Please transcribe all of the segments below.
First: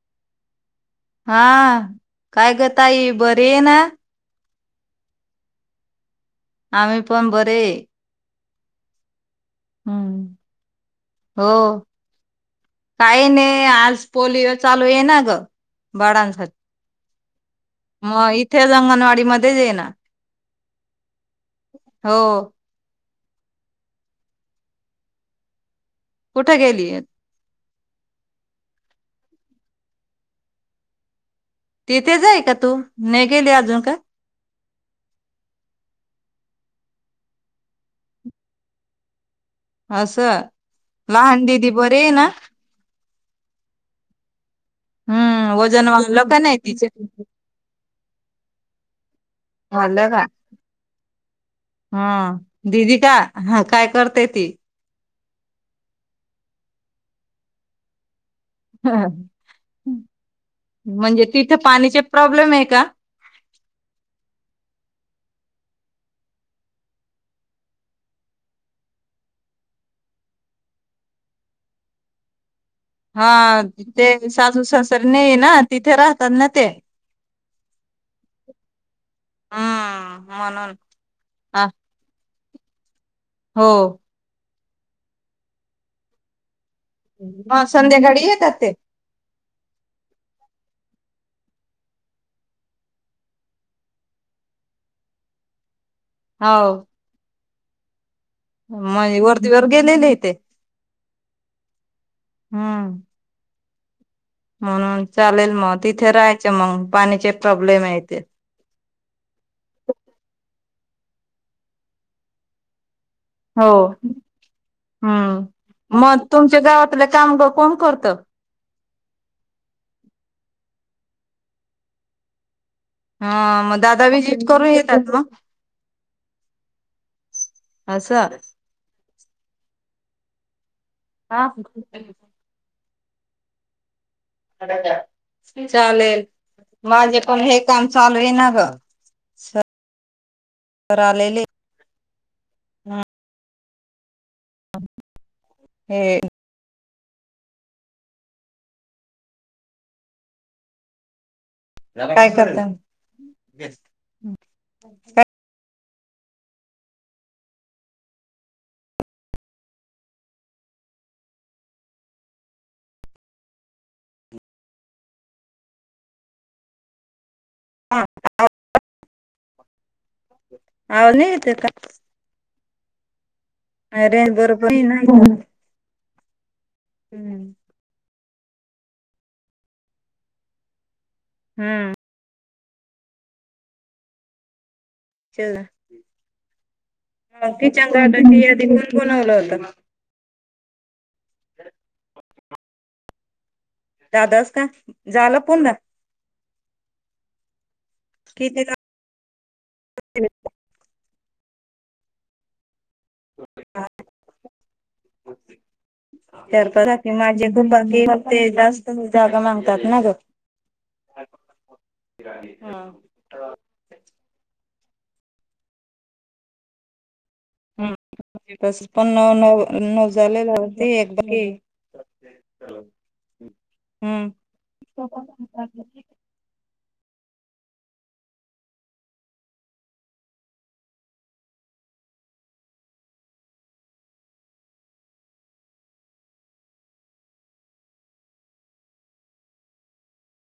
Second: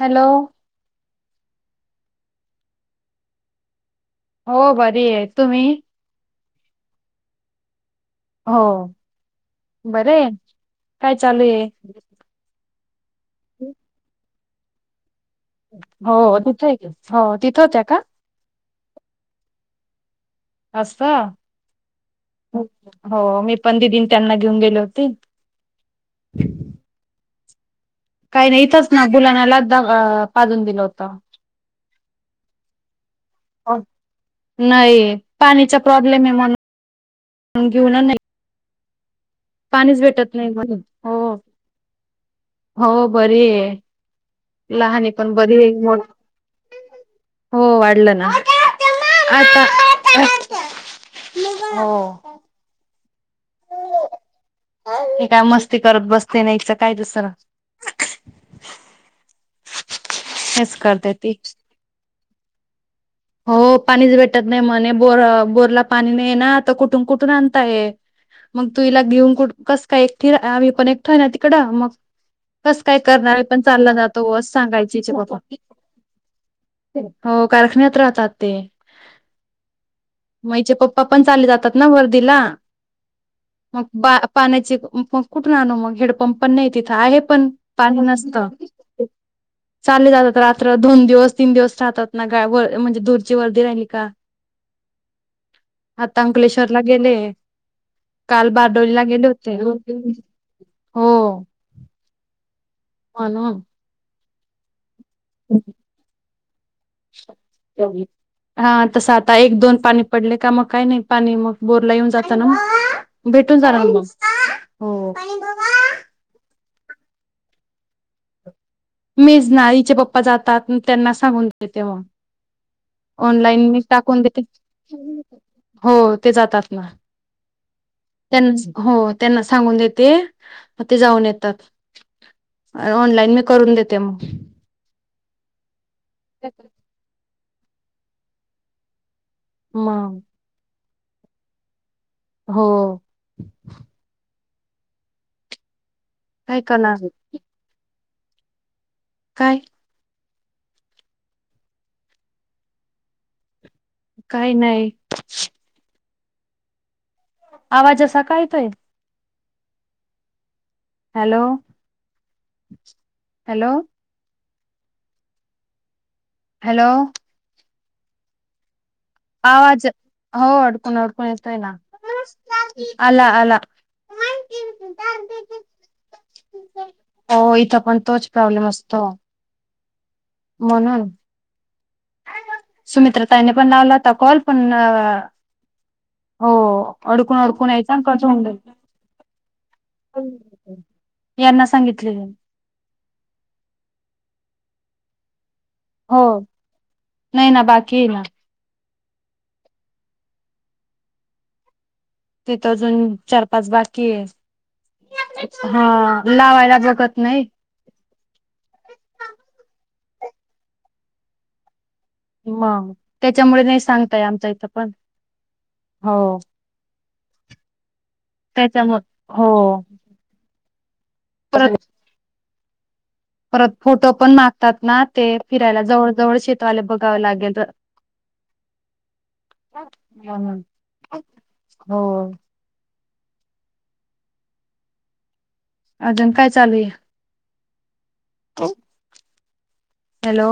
Hello हा काय ग ताई बरी आहे ना हो बरी आहे तुम्ही आम्ही पण बरे हो बरे हम्म काय चालू आहे हो काही नाही आज पोलिओ चालू आहे ना ग हो बाळांसाठी तिथ हो तिथे होत्या का तेथे अंगणवाडी मध्ये जा ये ना अस हो हो मी पण दिदी न त्यांना घेऊन गेले होते कुठे गेली काही नाही इथंच ना कुणाल आला तर पाजून दिला होत तिथे आहे का तू नाही गेली अजून का नाही पाणीचा प्रॉब्लेम आहे म्हण घेऊन नाही पाणीच भेटत असं नाही म्हणून हो लहान दिदी बरे आहे ना हो बर आहे लहान पण हम्म बरी वजन मो वाढलं का नाही तिचे हो वाढलं ना आता वाढलं का हो हा दिदी का हा काय करते ती हे काय मस्ती करत बसते नाहीच काय दुसरं ह हेच करते म्हणजे ती तिथे पाण्याचे प्रॉब्लेम आहे का हो पाणीच भेटत नाही म्हणे बोर बोरला पाणी नाही ना आ तर कुठून कुठून आणताय मग तुला घेऊन कुठ कस काय एक आम्ही पण एकठो आहे ना तिकडं मग कस काय करणारे पण हा चाललं जातो ते अस सासू सांगायची सासर नाही बाबा ना तिथे राहतात ना ते. हो कारखान्यात राहतात ते हम्म म्हणून. पप्पा पण चा ह जातात ना वर्दीला हो मग पाण्याचे मग कुठून आनु मग हेडपंप पण नाही तिथं आहे पण मग पाणी संध्याकाळी नसत येतात ते चालले जातात रात्र दोन दिवस तीन दिवस राहतात ना गा ब म्हणजे दूरची वर्दी राहिली का आता अंकलेश्वरला हो गेले काल बारडोलीला म्हणजे गेले होते वरतीवर गेलेले ते हो हम्म हो ना म्हणून चालेल मग तिथे राहायचं मग पाणीचे प्रॉब्लेम येत हा तसं आता एक दोन पाणी पडले का मग काही नाही पाणी मग बोरला येऊन जाता ना मग भेटून हो जाल मग हो हम्म मग तुमच्या गावातले कामग कोण करतं मेजनाईचे पप्पा जातात त्यांना सांगून देतेव हा ऑनलाईन म मग दादा टाकून देते विजिट करून येतात मग हो ते जातात ना असं त्यांना हो त्यांना सांगून देते मग ते जाऊन हा येतात, ऑनलाईन मी करून देते म. चालेल. माझे पण हे काम चालूये ना ग. म. तर आलेले. हो. हे. काय काणारे. काय? काय करता. काही नाही. आवाजा असा काय येतोय. Hello, hello. हॅलो. हा आवाज, हो अडकून आवाज अडकून नाही येतोय येत ना, आला आला. अ रेज बरोबर नाही ना. हो इथं पण तोच प्रॉब्लेम असतो. म्हणून. हम्म. सुमित्रा ताईने पण नावला होता कॉल, पण चला हो अडकून अडकून किचन यायचं, अन कट गार्डनची जायच. यादी कोण बनवलं होतं यांना सांगितले. दादाच का? झालं पुन्हा. हो नाही ना बाकी ये ना. किती ला. तिथं अजून. चार पाच बाकीये, हा लावायला करा की वखत माझे नाही. बाकी, ते जास्त जागा मागतात ना ग. मग त्याच्यामुळे नाही सांगताय, आमच इथं पण, हो. हम्म, त्याच्यामुळे पण् न हो न नो झालेलावते परत एकदा. परत फोटो पण मागतात ना, ते फिरायला जवळ जवळ शेतवाले बघावं लागेल. हम्म हम्म हो. अजून काय चालूये. हो. Hello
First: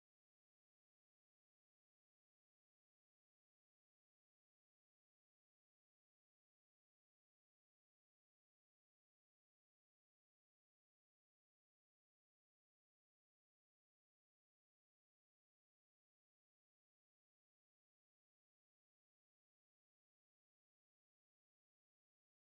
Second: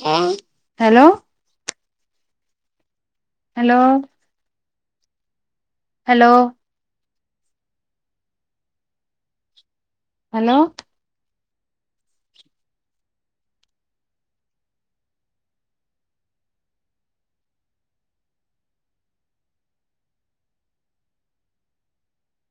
hello. Hello. Hello. Hello.